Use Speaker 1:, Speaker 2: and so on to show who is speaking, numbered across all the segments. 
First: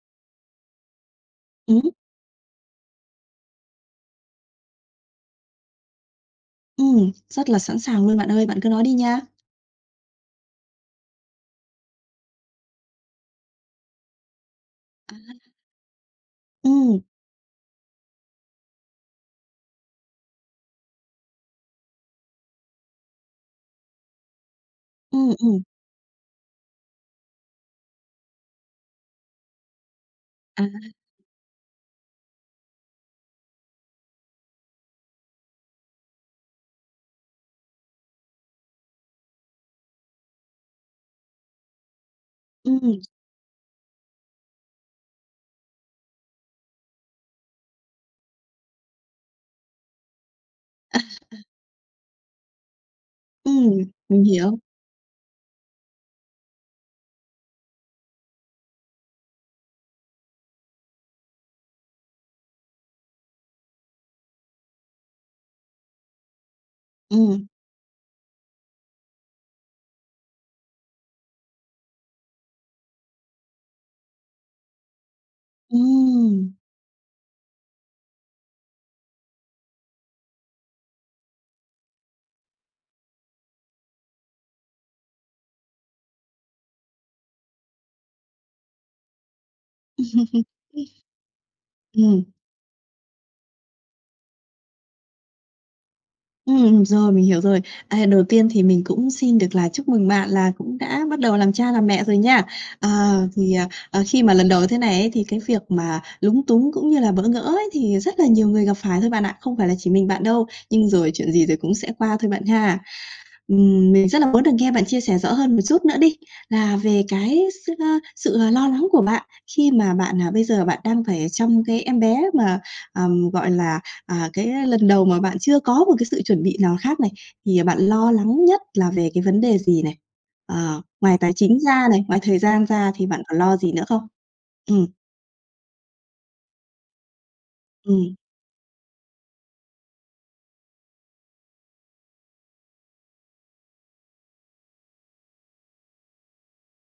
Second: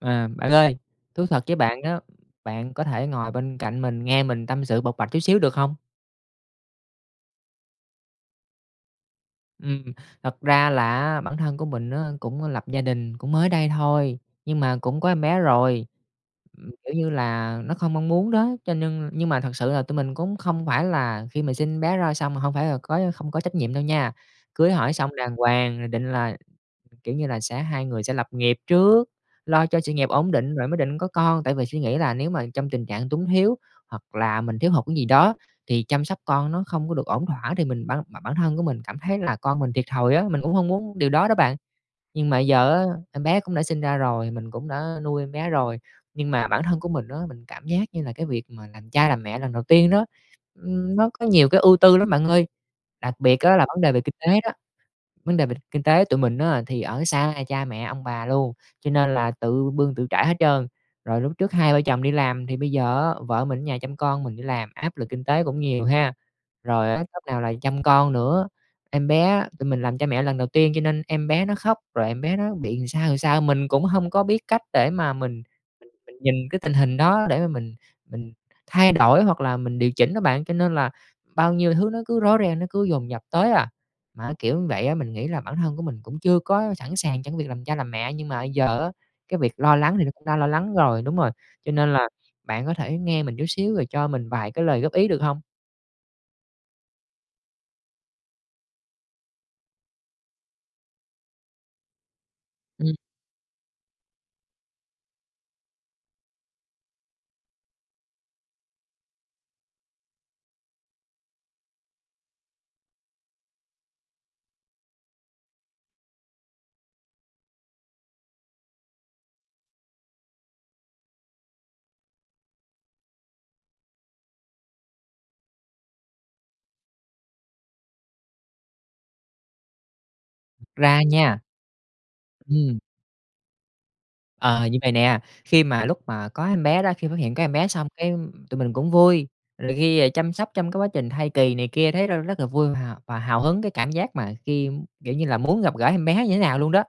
Speaker 1: À, bạn ơi. Thú thật với bạn
Speaker 2: Ừm.
Speaker 1: á, bạn có thể ngồi bên cạnh mình nghe mình tâm sự bộc bạch chút xíu được hông?
Speaker 2: Ừm. Rất là sẵn sàng luôn bạn ơi, bạn cứ nói đi nha.
Speaker 1: Ừm. Thật ra là á bản thân của mình á cũng lập gia đình, cũng mới đây thôi, nhưng mà cũng có em
Speaker 2: À.
Speaker 1: bé rồi. Ừm, kiểu
Speaker 2: Ừm.
Speaker 1: như là, nó không mong muốn đó, cho nhưng nhưng mà thật sự là tụi mình cũng không phải là khi mà sinh em bé ra xong mà hông phải là có không có trách nhiệm đâu nha. Cưới hỏi xong
Speaker 2: Ừm,
Speaker 1: đàng
Speaker 2: ừm.
Speaker 1: hoàng, rồi định là, kiểu như là, sẽ hai người sẽ lập nghiệp trước, lo cho sự nghiệp ổn định
Speaker 2: À.
Speaker 1: rồi mới định có con, tại vì suy nghĩ là nếu mà trong tình trạng túng thiếu hoặc là mình thiếu hụt cái gì đó thì chăm sóc con nó không có được ổn thỏa, thì mình ban bản bản thân của mình cảm thấy là con mình thiệt thòi á, mình cũng hông muốn điều đó đó bạn. Nhưng mà bây giờ á
Speaker 2: Ừm.
Speaker 1: em bé cũng đã sinh ra rồi, mình cũng đã nuôi em bé rồi. Nhưng mà bản thân của mình á, mình cảm giác như là cái việc mà làm cha làm mẹ lần đầu tiên đó, ưm,
Speaker 2: À,
Speaker 1: nó có
Speaker 2: à.
Speaker 1: nhiều cái ưu tư lắm bạn ơi, đặc biệt á là
Speaker 2: Ừm,
Speaker 1: vấn đề về kinh
Speaker 2: mình
Speaker 1: tế đó.
Speaker 2: hiểu.
Speaker 1: Vấn đề về kinh tế tụi mình á, thì ở xa cha mẹ, ông bà luôn, cho nên là tự bươn tự trải hết trơn, rồi lúc trước hai vợ chồng đi làm thì bây giờ á, vợ mình ở nhà chăm con, mình đi làm, áp lực kinh tế cũng nhiều ha. Rồi á lúc nào
Speaker 2: Ừm.
Speaker 1: là chăm con nữa, em bé á, tụi mình làm cha mẹ lần đầu tiên, cho nên em bé nó khóc, rồi em bé nó bị làm sao, làm sao, mình cũng hông có biết cách để mà mình mình mình nhìn
Speaker 2: Ừm.
Speaker 1: cái tình hình đó để mà mình mình thay đổi hoặc là mình điều chỉnh á bạn, cho nên là bao nhiêu thứ nó cứ rối ren, nó cứ dồn dập tới à. Mà kiểu như vậy á, mình nghĩ là bản thân của mình cũng chưa có sẵn sàng trong cái việc làm cha làm mẹ, nhưng mà bây giờ á, cái việc lo lắng thì nó cũng đã lo lắng rồi đúng rồi, cho nên là
Speaker 2: Ừm.
Speaker 1: bạn có thể nghe mình chút xíu rồi cho mình vài cái lời góp ý được hông?
Speaker 2: Ừm, rồi, mình hiểu rồi. À, đầu tiên thì mình cũng xin được là chúc mừng bạn là cũng đã bắt đầu làm cha làm mẹ rồi nha. Ờ,
Speaker 1: Ừm.
Speaker 2: thì, à, ờ, khi mà lần đầu thế này ấy, thì cái việc mà lúng túng cũng như là bỡ ngỡ ấy thì rất là nhiều người gặp phải thôi bạn ạ, không phải là chỉ mình bạn đâu, nhưng rồi chuyện gì rồi cũng sẽ qua thôi bạn ha. Ừm, mình rất là muốn được nghe bạn chia sẻ rõ hơn một chút nữa đi, là về cái s ờ, sự, ờ, lo lắng của bạn khi mà bạn, à, bây giờ bạn đang phải chăm cái em bé mà, ờm, gọi là, à, cái, a, lần đầu mà bạn chưa có một cái sự chuẩn bị nào khác này, thì bạn lo lắng nhất là về cái vấn đề gì này?
Speaker 1: [unintelligible]
Speaker 2: Ờ,
Speaker 1: Ra
Speaker 2: ngoài tài
Speaker 1: nha
Speaker 2: chính ra này, ngoài thời gian
Speaker 1: Ừm.
Speaker 2: ra thì bạn còn lo gì nữa không?
Speaker 1: Ờ, như
Speaker 2: Ừm.
Speaker 1: vầy nè, khi mà lúc mà có em bé đó, khi phát hiện có em bé xong cái
Speaker 2: Ừm.
Speaker 1: tụi mình cũng vui, rồi khi, ờ, chăm sóc trong cái quá trình thai kỳ này kia thấy r rất là vui và và hào hứng, cái cảm giác mà khi, kiểu như là, muốn gặp gỡ em bé như thế nào luôn đó.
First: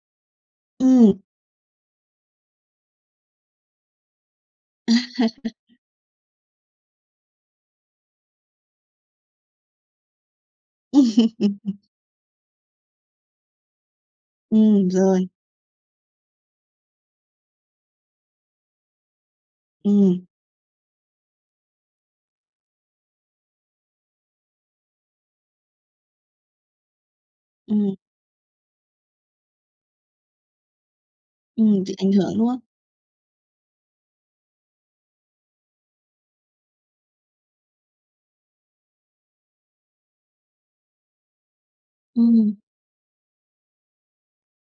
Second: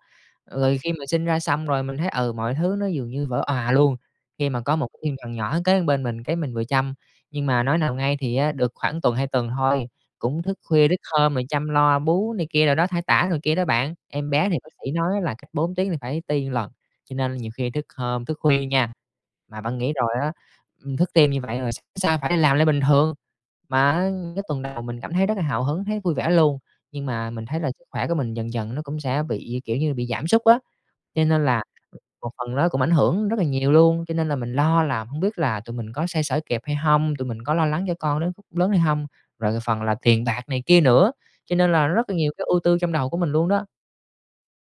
Speaker 1: Rồi khi mình
Speaker 2: Ừm.
Speaker 1: sinh ra xong rồi mình thấy, ừ, mọi thứ nó dường như vỡ òa luôn, khi mà có một cái thiên thần nhỏ kế bên mình, cái mình vừa chăm. Nhưng mà nói nào ngay, thì á được khoảng tuần, 2 tuần thôi, cũng thức khuya thức hôm rồi chăm lo bú này kia đồ đó, thay tã rồi kia đó bạn. Em bé thì bác
Speaker 2: Ừm,
Speaker 1: sĩ nói
Speaker 2: rồi.
Speaker 1: là cách 4 tiếng thì phải ti lần, cho nên nhiều khi thức hôm, thức khuya nha. Mà bạn nghĩ rồi
Speaker 2: Ừm.
Speaker 1: á, ừm, thức tim như vậy rồi sáng hôm sau phải làm lại bình thường. Mà á, ưm, cái tuần đầu mình cảm thấy rất là hào hứng, thấy vui vẻ luôn, nhưng mà mình thấy là sức
Speaker 2: Ừm.
Speaker 1: khỏe của mình dần dần nó cũng sẽ bị, kiểu như, bị giảm sút á. Cho nên là
Speaker 2: Ừm, bị ảnh
Speaker 1: một
Speaker 2: hưởng, đúng
Speaker 1: phần
Speaker 2: không?
Speaker 1: nó cũng ảnh hưởng rất là nhiều luôn, cho nên là mình lo là hông biết là tụi mình có xoay sở kịp hay hông, tụi mình có lo lắng cho con đến khúc lớn hay hông, rồi phần là tiền bạc này kia nữa, cho nên là rất là nhiều cái
Speaker 2: Ừm.
Speaker 1: ưu tư trong đầu của mình luôn đó.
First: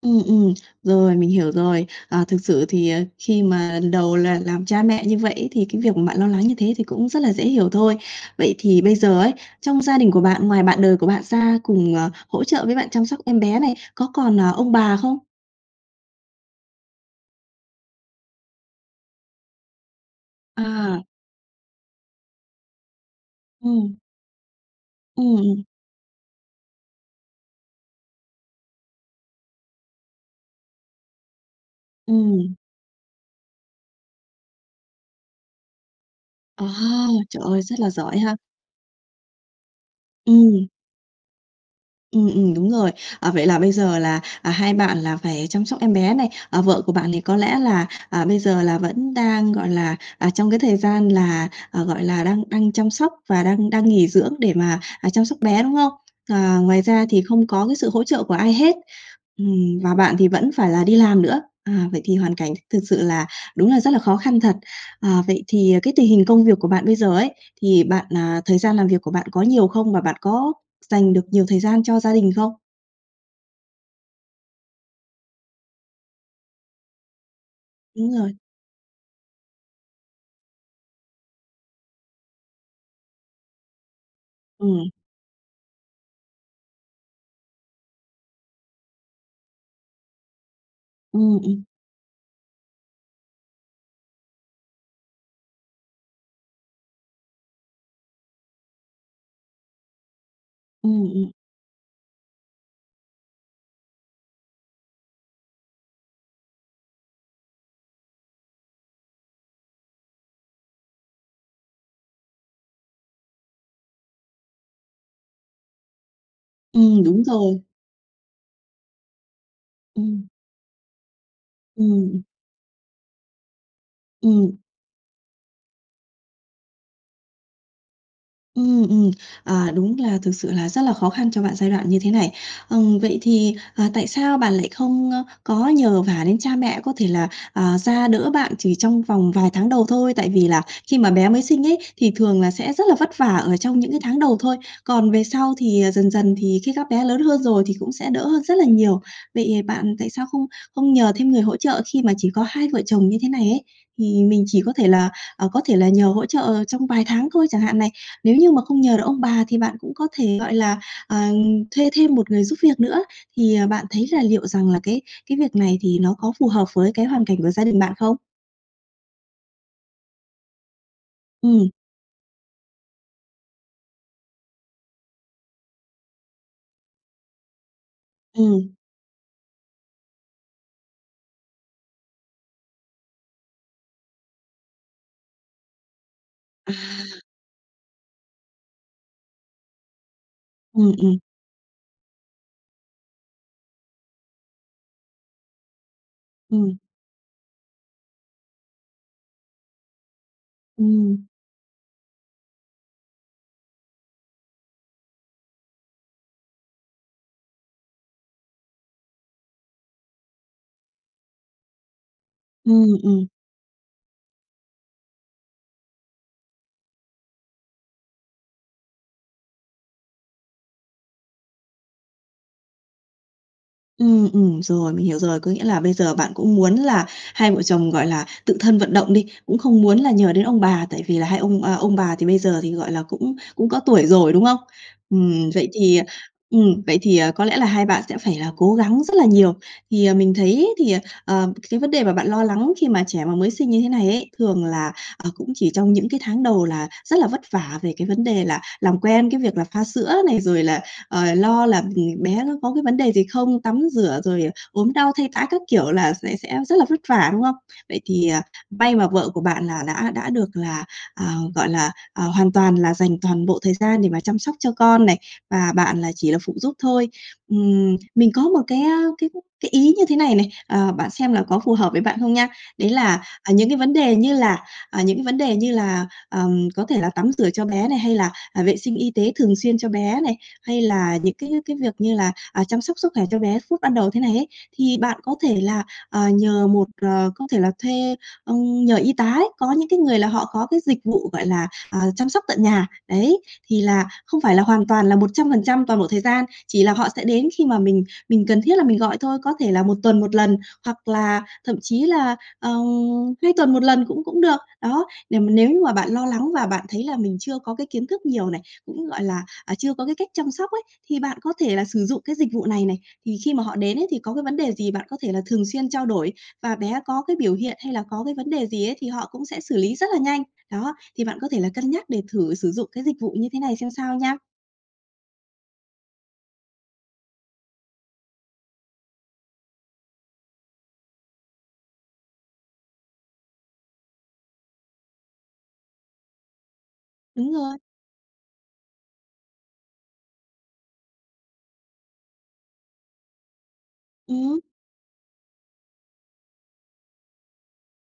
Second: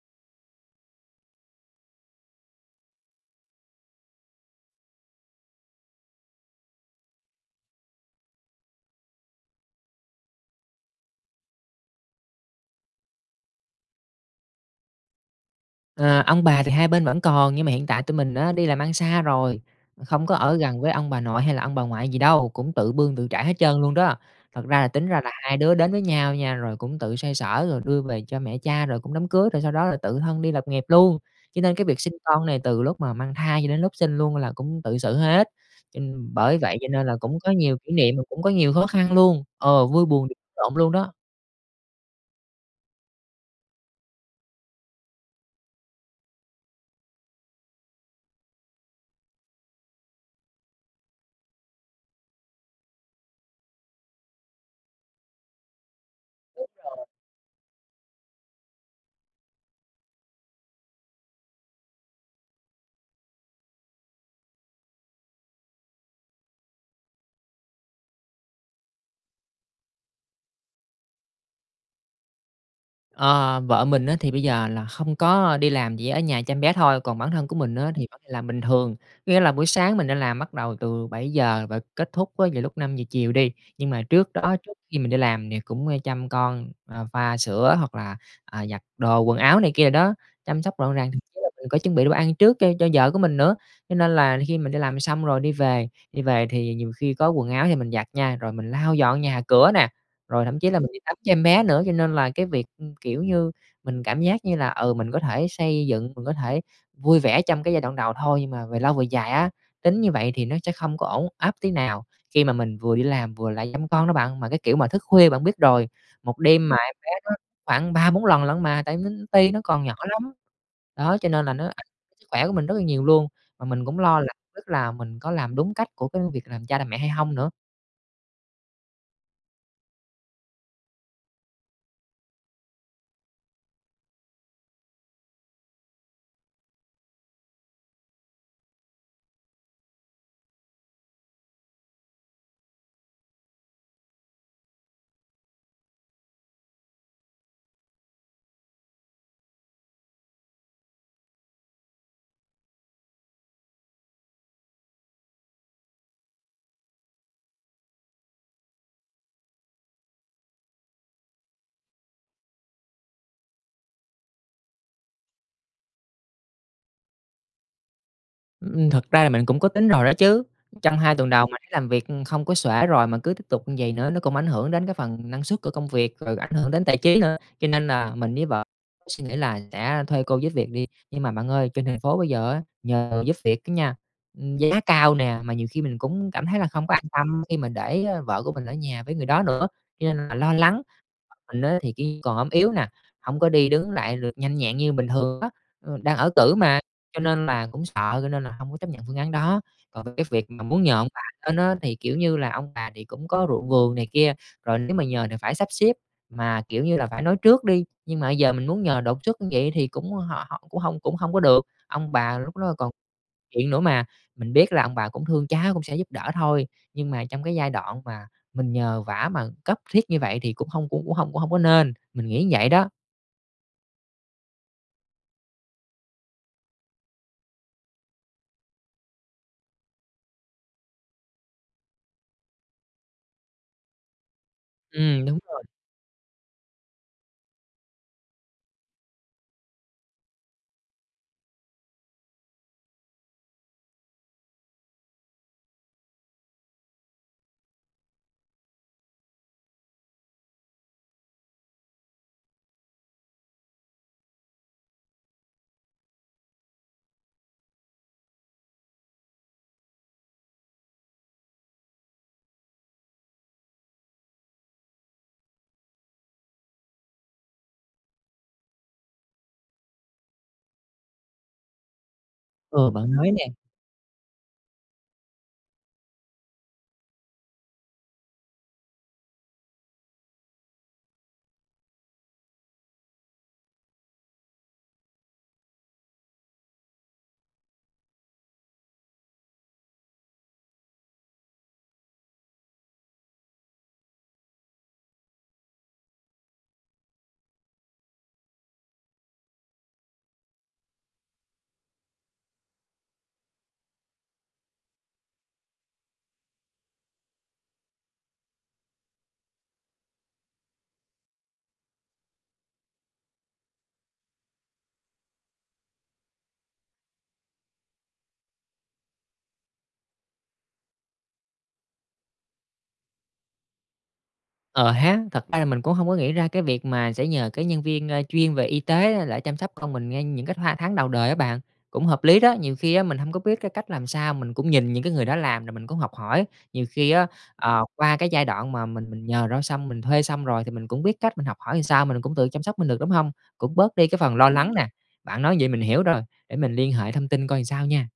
Speaker 2: Ừm, ừm, rồi, mình hiểu rồi. Ờ, thực sự thì, ờ, khi mà lần đầu là làm cha mẹ như vậy ấy, thì cái việc mà bạn lo lắng như thế thì cũng rất là dễ hiểu thôi. Vậy thì bây giờ ấy, trong gia đình của bạn, ngoài bạn đời của bạn ra cùng, ờ, hỗ trợ với bạn chăm sóc em bé này, có còn, ờ, ông bà không?
Speaker 1: Ờ, ông bà thì hai bên vẫn còn, nhưng mà hiện tại tụi mình á đi làm ăn xa rồi, không có ở gần với
Speaker 2: À.
Speaker 1: ông bà nội hay là ông bà ngoại gì đâu, cũng tự bươn tự trải hết trơn luôn
Speaker 2: Ừm.
Speaker 1: đó. Thật ra là tính ra là
Speaker 2: Ừm,
Speaker 1: hai
Speaker 2: ừm.
Speaker 1: đứa đến với nhau nha, rồi cũng tự xoay sở rồi đưa về cho mẹ cha, rồi cũng đám cưới, rồi sau đó là tự thân đi lập nghiệp luôn. Cho nên cái việc sinh con
Speaker 2: Ừm.
Speaker 1: này từ lúc mà mang thai cho đến lúc sinh luôn là cũng tự xử hết. Cho n bởi
Speaker 2: Ờ,
Speaker 1: vậy cho nên là cũng
Speaker 2: trời
Speaker 1: có
Speaker 2: ơi,
Speaker 1: nhiều
Speaker 2: rất là
Speaker 1: kỷ niệm
Speaker 2: giỏi
Speaker 1: rồi
Speaker 2: ha!
Speaker 1: cũng có nhiều khó khăn luôn, ờ, vui buồn [unintelligible]
Speaker 2: Ừm.
Speaker 1: lộn luôn đó.
Speaker 2: Ừm, ừm, đúng rồi. Ờ, vậy là bây giờ là, à, hai bạn là phải chăm sóc em bé này, à, vợ của bạn thì có lẽ là, à, bây giờ là vẫn đang, gọi là, à, trong cái thời gian là, ờ, gọi là, đang đang chăm sóc và đang đang nghỉ dưỡng để mà, à, chăm sóc bé, đúng không? Ờ,
Speaker 1: Đúng
Speaker 2: ngoài
Speaker 1: rồi.
Speaker 2: ra thì không có cái sự hỗ trợ của ai hết, ừm, và bạn thì vẫn phải là đi làm nữa, à, vậy thì hoàn cảnh th thực sự là đúng là rất là khó khăn thật. Ờ, vậy thì cái tình hình công việc của bạn bây giờ ấy, thì bạn, à thời gian làm việc của bạn có nhiều không? Và bạn có dành được nhiều thời gian cho gia đình không?
Speaker 1: Ờ, vợ mình á thì bây giờ là không có đi làm, chỉ ở nhà chăm bé thôi, còn bản thân của mình á thì
Speaker 2: Đúng
Speaker 1: vẫn đi
Speaker 2: rồi.
Speaker 1: làm bình thường. Có nghĩa là buổi sáng mình đi làm bắt đầu từ 7:00 và kết thúc á vào lúc 5:00 chiều đi, nhưng mà trước đó, trước
Speaker 2: Ừm.
Speaker 1: khi mình đi làm thì cũng, a, chăm con, ờ, pha sữa hoặc là, à, giặt đồ quần áo này kia đồ đó, chăm sóc gọn gàng, thậm
Speaker 2: Ừm,
Speaker 1: chí là
Speaker 2: ừm.
Speaker 1: mình có chuẩn bị đồ ăn trước cho cho vợ của mình nữa. Cho nên là khi mình đi làm xong rồi đi về đi về thì nhiều khi có quần áo thì mình giặt nha, rồi mình lau dọn nhà cửa nè, rồi thậm chí là mình đi
Speaker 2: Ừm,
Speaker 1: tắm
Speaker 2: ừm.
Speaker 1: cho em bé nữa. Cho nên là cái việc, ưm, kiểu như, mình cảm giác như là, ừ, mình có thể xây dựng, mình có thể vui vẻ trong cái giai đoạn đầu thôi, nhưng mà về lâu về dài á, tính như vậy thì nó sẽ không có ổn áp tí nào khi mà mình vừa đi làm, vừa lại chăm con đó bạn. Mà cái kiểu mà thức khuya bạn biết rồi, 1 đêm mà em
Speaker 2: Ừm,
Speaker 1: bé
Speaker 2: đúng
Speaker 1: nó
Speaker 2: rồi.
Speaker 1: khoảng 3-4 lần lận mà, tại nó ti, nó còn nhỏ
Speaker 2: Ừm.
Speaker 1: lắm. Đó, cho nên là nó ảnh
Speaker 2: Ừm, ừm.
Speaker 1: sức khỏe của mình rất là nhiều luôn, mà mình cũng lo là
Speaker 2: Ừm.
Speaker 1: tức là mình có làm đúng cách của cái việc làm cha làm mẹ hay hông nữa.
Speaker 2: Ừm, ừm. À, đúng là thực sự là rất là khó khăn cho bạn giai đoạn như thế này. Ừm, vậy thì, ờ, tại sao bạn lại không, ơ, có nhờ vả đến cha mẹ có thể là, ờ, ra đỡ bạn chỉ trong vòng vài tháng đầu thôi? Tại vì là khi mà bé mới sinh ấy, thì thường là sẽ rất là vất vả ở trong những cái tháng đầu thôi, còn về sau thì, ờ, dần dần thì khi các bé lớn hơn rồi thì cũng sẽ đỡ rất là nhiều. Vậy bạn tại sao không không nhờ thêm người hỗ trợ khi mà chỉ có hai vợ chồng như thế này ấy? Thì mình chỉ có thể là, ờ, có thể là nhờ hỗ trợ trong vài tháng thôi chẳng hạn này, nếu như mà không nhờ được ông bà thì bạn cũng có thể, gọi là, ờ, thuê thêm một người giúp việc nữa. Thì, ờ, bạn thấy là liệu rằng là cái cái việc này thì nó có phù hợp với cái hoàn cảnh của gia đình bạn không?
Speaker 1: Ừm, thực ra là mình cũng có tính rồi đó chứ. Trong 2 tuần đầu mình
Speaker 2: Ừm.
Speaker 1: làm việc không có xuể rồi mà cứ tiếp tục vầy nữa nó cũng ảnh hưởng đến cái phần năng suất của công việc, rồi ảnh hưởng đến tài chí nữa. Cho nên là mình với vợ
Speaker 2: Ừm.
Speaker 1: suy nghĩ là sẽ thuê cô giúp việc đi. Nhưng mà bạn ơi, trên thành phố bây giờ á nhờ giúp việc á nha, ưm, giá cao nè, mà nhiều khi mình cũng cảm thấy là không có an
Speaker 2: À.
Speaker 1: tâm khi mình để, ờ, vợ của mình ở nhà với người đó nữa, cho nên là lo lắng.
Speaker 2: Ừm, ừm.
Speaker 1: [unintelligible] Mình á thì ki còn ốm yếu nè, hông có đi đứng lại được nhanh nhẹn như bình thường á, ờ, đang ở cữ
Speaker 2: Ừm.
Speaker 1: mà, cho nên là cũng sợ, cho nên là hông có chấp nhận phương án đó. Còn cái việc mà muốn nhờ ông
Speaker 2: Ừm.
Speaker 1: bà lên á, thì, kiểu như là, ông bà thì cũng có ruộng vườn này kia, rồi nếu mà nhờ thì phải sắp xếp. Mà, kiểu như là, phải nói trước đi, nhưng mà bây giờ mình muốn nhờ đột xuất vậy thì cũng họ hổng cũng hông cũng hông có được. Ông bà lúc đó
Speaker 2: Ừm,
Speaker 1: còn
Speaker 2: ừm.
Speaker 1: chuyện nữa mà, mình biết là ông bà cũng thương cháu cũng sẽ giúp đỡ thôi, nhưng mà trong cái giai đoạn mà mình nhờ vả mà cấp thiết như vậy thì cũng hông cũng cũng hông cũng hông có nên, mình nghĩ vậy đó.
Speaker 2: Ừm, ừm, rồi, mình hiểu rồi. Có nghĩa là bây giờ bạn cũng muốn là hai vợ chồng, gọi là, tự thân vận động đi, cũng không muốn là nhờ đến ông bà tại vì là hai ông, ờ, ông bà thì bây giờ thì, gọi là, cũng cũng có tuổi rồi, đúng không?
Speaker 1: Ừm, đúng
Speaker 2: Ừm,
Speaker 1: rồi.
Speaker 2: vậy thì ừm, vậy thì, ờ, có lẽ là hai bạn sẽ phải là cố gắng rất là nhiều. Thì, ờ, mình thấy thì, ờ, ờ, cái vấn đề mà bạn lo lắng khi mà trẻ mà mới sinh như thế này ấy thường là, ờ, cũng chỉ trong những cái tháng đầu là rất là vất vả về cái vấn đề là làm quen cái việc là pha sữa này, rồi là, ờ, lo là, ừm, bé nó có cái vấn đề gì không, tắm rửa, rồi ốm đau, thay tã các kiểu là sẽ sẽ rất là vất vả, đúng không? Vậy thì, ờ, may mà vợ của bạn là đã đã được là, à, gọi là, à, hoàn toàn là dành toàn bộ thời gian để mà chăm sóc cho con này, và bạn là chỉ là phụ giúp thôi. Ừm, mình có một cái, a, cái cái ý như thế này này, ờ, bạn xem là có phù hợp với bạn không nha?
Speaker 1: Ừ,
Speaker 2: Đấy
Speaker 1: bạn
Speaker 2: là,
Speaker 1: nói nè.
Speaker 2: à, những cái vấn đề như là à, những cái vấn đề như là, ờ, có thể là tắm rửa cho bé này, hay là, à, vệ sinh y tế thường xuyên cho bé này, hay là những cái cái việc như là, à, chăm sóc sức khỏe cho bé phút ban đầu thế này ấy, thì bạn có thể là, ờ, nhờ một, ờ có thể là thuê, ừm, nhờ y tá ấy, có những cái người là họ có cái dịch vụ gọi là, à, chăm sóc tận nhà, đấy. Thì là không phải là hoàn toàn là 100% toàn bộ thời gian, chỉ là họ sẽ đến khi mà mình mình cần thiết là mình gọi thôi. Có thể là 1 tuần 1 lần, hoặc là thậm chí là, ờ, 2 tuần 1 lần cũng cũng được, đó. Để mà nếu như mà bạn lo lắng và bạn thấy là mình chưa có cái kiến thức nhiều này, cũng, gọi là, à, chưa có cái cách chăm sóc ấy, thì bạn có thể là sử dụng cái dịch vụ này này. Thì khi mà họ đến ấy, thì có cái vấn đề gì bạn có thể là thường xuyên trao đổi, và bé có cái biểu hiện hay là có cái vấn đề gì ấy thì họ cũng sẽ xử lý rất là nhanh. Đó, thì bạn có thể là cân nhắc để thử sử dụng cái dịch vụ như thế này xem sao nha.
Speaker 1: Ờ hén, thật ra là mình cũng hông có nghĩ ra cái việc mà sẽ nhờ cái nhân viên, ơ, chuyên về y tế để chăm sóc con mình ngay những cái tha tháng đầu đời á bạn, cũng hợp lý đó. Nhiều khi á mình hông có biết cái cách làm sao, mình cũng nhìn những cái người đó làm rồi mình cũng học hỏi. Nhiều khi á,
Speaker 2: Đúng rồi.
Speaker 1: ờ, qua cái giai đoạn mà mình mình nhờ đó xong, mình thuê xong rồi thì mình cũng biết cách mình học hỏi sao, mình cũng tự chăm sóc mình được, đúng hông? Cũng bớt đi cái phần lo
Speaker 2: Ừm.
Speaker 1: lắng nè. Bạn nói vậy mình hiểu rồi, để mình liên hệ thông tin coi sao nha.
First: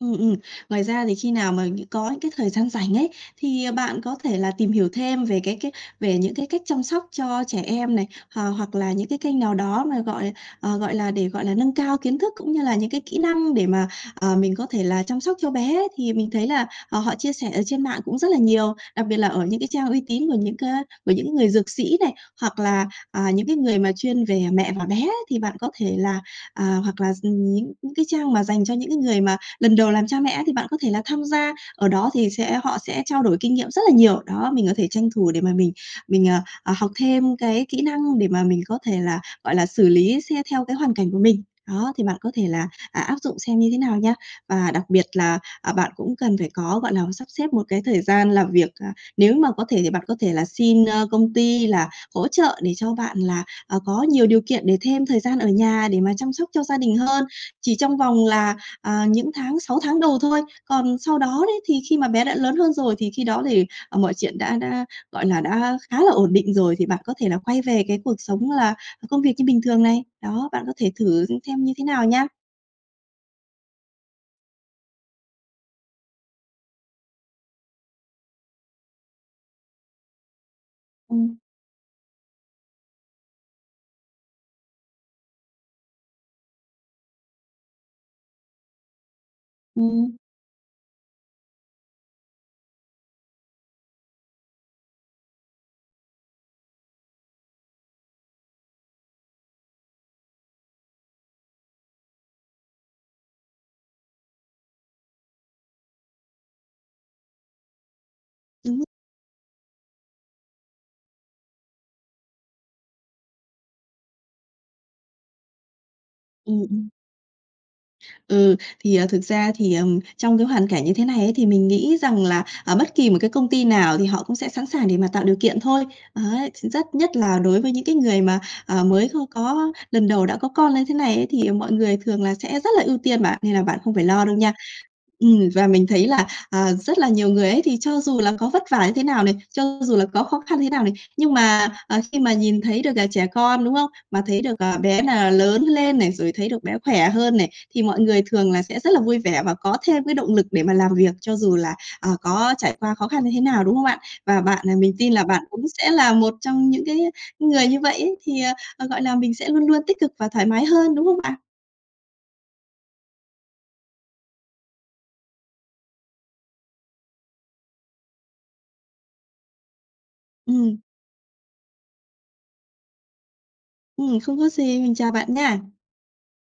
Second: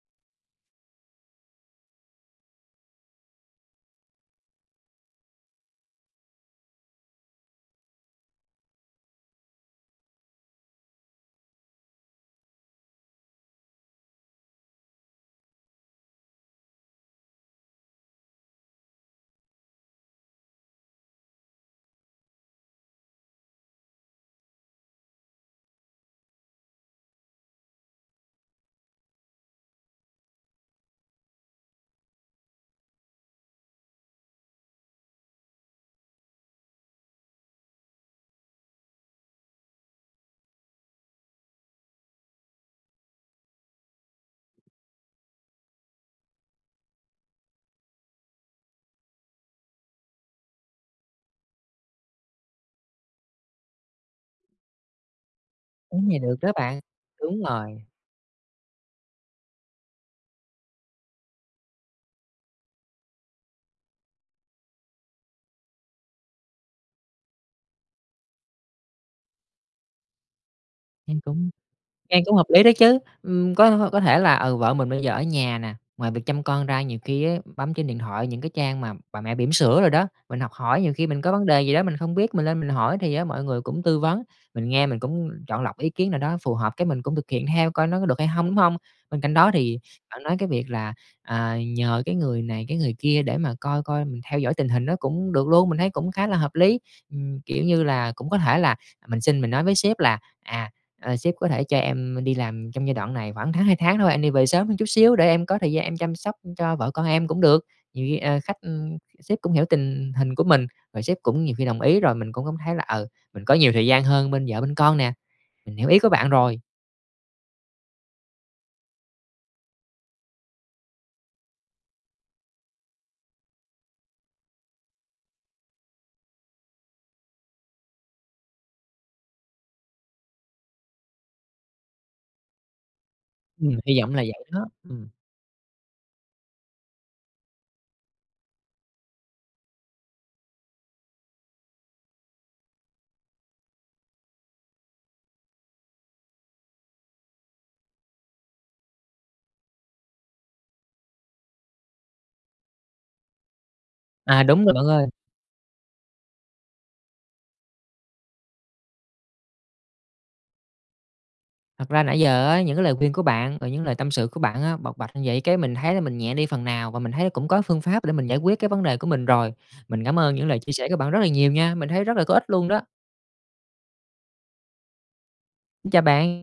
Speaker 2: Ừm, ừm. Ngoài ra thì khi nào mà nh có những cái thời gian rảnh ấy, thì, ờ, bạn có thể là tìm hiểu thêm về cái cái về những cái cách chăm sóc cho trẻ em này, h hoặc là những cái kênh nào đó mà, gọi, ờ, gọi là, để, gọi là, nâng cao kiến thức cũng như là những cái kỹ năng để mà, ờ, mình có thể là chăm sóc cho bé ấy. Thì mình thấy là, ờ, họ chia sẻ ở trên mạng cũng rất là nhiều. Đặc biệt là ở những cái trang uy tín của những cá của những người dược sĩ này, hoặc là, à, những cái người mà chuyên về mẹ và bé ấy, thì bạn có thể là, à hoặc là, ừm, những những cái trang mà dành cho những cái người mà lần đầu làm cha mẹ ấy, thì bạn có thể là tham gia. Ở đó thì sẽ họ sẽ trao đổi kinh nghiệm rất là nhiều. Đó, mình có thể tranh thủ để mà mình mình, à, ờ, học thêm cái kỹ năng để mà mình có thể là, gọi là, xử lý xét theo cái hoàn cảnh của mình. Đó, thì bạn có thể là, à, áp dụng xem như thế nào nha. Và đặc biệt là, à, bạn cũng cần phải có, gọi là, sắp xếp một cái thời gian làm việc, à, nếu mà có thể thì bạn có thể là xin, ơ, công ty là hỗ trợ để cho bạn là, ờ, có nhiều điều kiện để thêm thời gian ở nhà
Speaker 1: Ý
Speaker 2: để mà
Speaker 1: này
Speaker 2: chăm
Speaker 1: được
Speaker 2: sóc
Speaker 1: đó
Speaker 2: cho gia
Speaker 1: bạn,
Speaker 2: đình hơn,
Speaker 1: đúng
Speaker 2: chỉ
Speaker 1: rồi.
Speaker 2: trong vòng là, à, những tháng 6 tháng đầu thôi. Còn sau đó đấy, thì khi mà bé đã lớn hơn rồi, thì khi đó thì, ờ, mọi chuyện đã đã, gọi là, đã khá là ổn định rồi thì bạn có thể là quay về cái cuộc sống là công việc như bình thường này. Đó, bạn có thể
Speaker 1: Nghe
Speaker 2: thử
Speaker 1: cũng
Speaker 2: xem như thế nào
Speaker 1: nghe
Speaker 2: nha.
Speaker 1: cũng hợp lý đó chứ. Ưm, có có thể là, ừ, vợ mình bây giờ ở nhà nè, ngoài việc chăm con ra nhiều ki ấy, bấm trên điện thoại những cái trang mà bà mẹ bỉm sữa đồ đó, mình học hỏi. Nhiều khi mình có
Speaker 2: Ừm.
Speaker 1: vấn đề gì đó mình không biết, mình lên mình hỏi, thì á mọi người cũng tư vấn, mình nghe mình cũng chọn lọc ý kiến nào đó phù hợp cái mình cũng thực hiện theo coi nó có được hay hông, đúng hông? Bên cạnh đó thì
Speaker 2: Ừm, ừm.
Speaker 1: bạn nói cái việc là, à, nhờ cái người này, cái người kia để mà coi coi mình theo dõi tình hình nó cũng được luôn, mình thấy cũng khá là hợp lý. Ừm, kiểu như là, cũng có thể là mình xin, mình nói với sếp là "À, ờ, sếp có thể cho em đi làm trong giai đoạn này khoảng tháng, 2 tháng thôi, em đi về sớm hơn chút xíu để em có thời gian em chăm sóc cho vợ con em" cũng được. Nhiều khi, ờ, khách,
Speaker 2: Đúng.
Speaker 1: ưm sếp cũng hiểu tình hình của mình và sếp cũng nhiều khi đồng ý, rồi mình cũng cảm thấy là, ừ, mình có nhiều thời gian hơn bên vợ bên con nè. Mình hiểu ý của bạn rồi.
Speaker 2: Ừm, ừm. Ừ, thì, ờ, thực ra thì, ờ, trong cái hoàn cảnh như thế này ấy, thì mình nghĩ rằng là, ờ, bất kỳ một cái công ty nào thì họ cũng sẽ sẵn sàng để mà tạo điều kiện thôi. Đấy, thì rất nhất là đối với những cái người mà, ờ, mới kho có lần đầu đã có con như thế này ấy, thì mọi người thường là sẽ rất là ưu tiên bạn, nên là
Speaker 1: Ừm,
Speaker 2: bạn không
Speaker 1: hy
Speaker 2: phải
Speaker 1: vọng là
Speaker 2: lo đâu
Speaker 1: vậy
Speaker 2: nha.
Speaker 1: đó, ừm.
Speaker 2: Ừm, và mình thấy là, ờ, rất là nhiều người ấy, thì cho dù là có vất vả như thế nào này, cho dù là có khó khăn như thế nào này, nhưng mà, ờ, khi mà nhìn thấy được là trẻ con, đúng không? Mà thấy được, ờ, bé là lớn lên này, rồi thấy được bé khỏe hơn này, thì mọi người thường là sẽ rất là vui vẻ và có thêm cái động lực để mà làm việc cho dù là, ờ, có trải qua khó khăn như thế nào, đúng không ạ? Và
Speaker 1: À, đúng
Speaker 2: bạn,
Speaker 1: rồi
Speaker 2: ờ
Speaker 1: bạn
Speaker 2: mình
Speaker 1: ơi.
Speaker 2: tin là bạn cũng sẽ là một trong những cái người như vậy ấy, thì, ờ, ờ, gọi là, mình sẽ luôn luôn tích cực và thoải mái hơn, đúng không bạn?
Speaker 1: Thật ra nãy giờ á, những cái lời khuyên của bạn và những lời tâm sự của bạn á bộc bạch vậy cái mình thấy mình nhẹ đi phần nào, và mình thấy cũng có phương pháp để mình giải quyết cái vấn đề của mình rồi. Mình cảm ơn những lời chia
Speaker 2: Ừm.
Speaker 1: sẻ của bạn rất là nhiều nha, mình thấy rất là có ích luôn đó.
Speaker 2: Ừm, không có gì. Mình chào bạn nha.
Speaker 1: Xin chào bạn.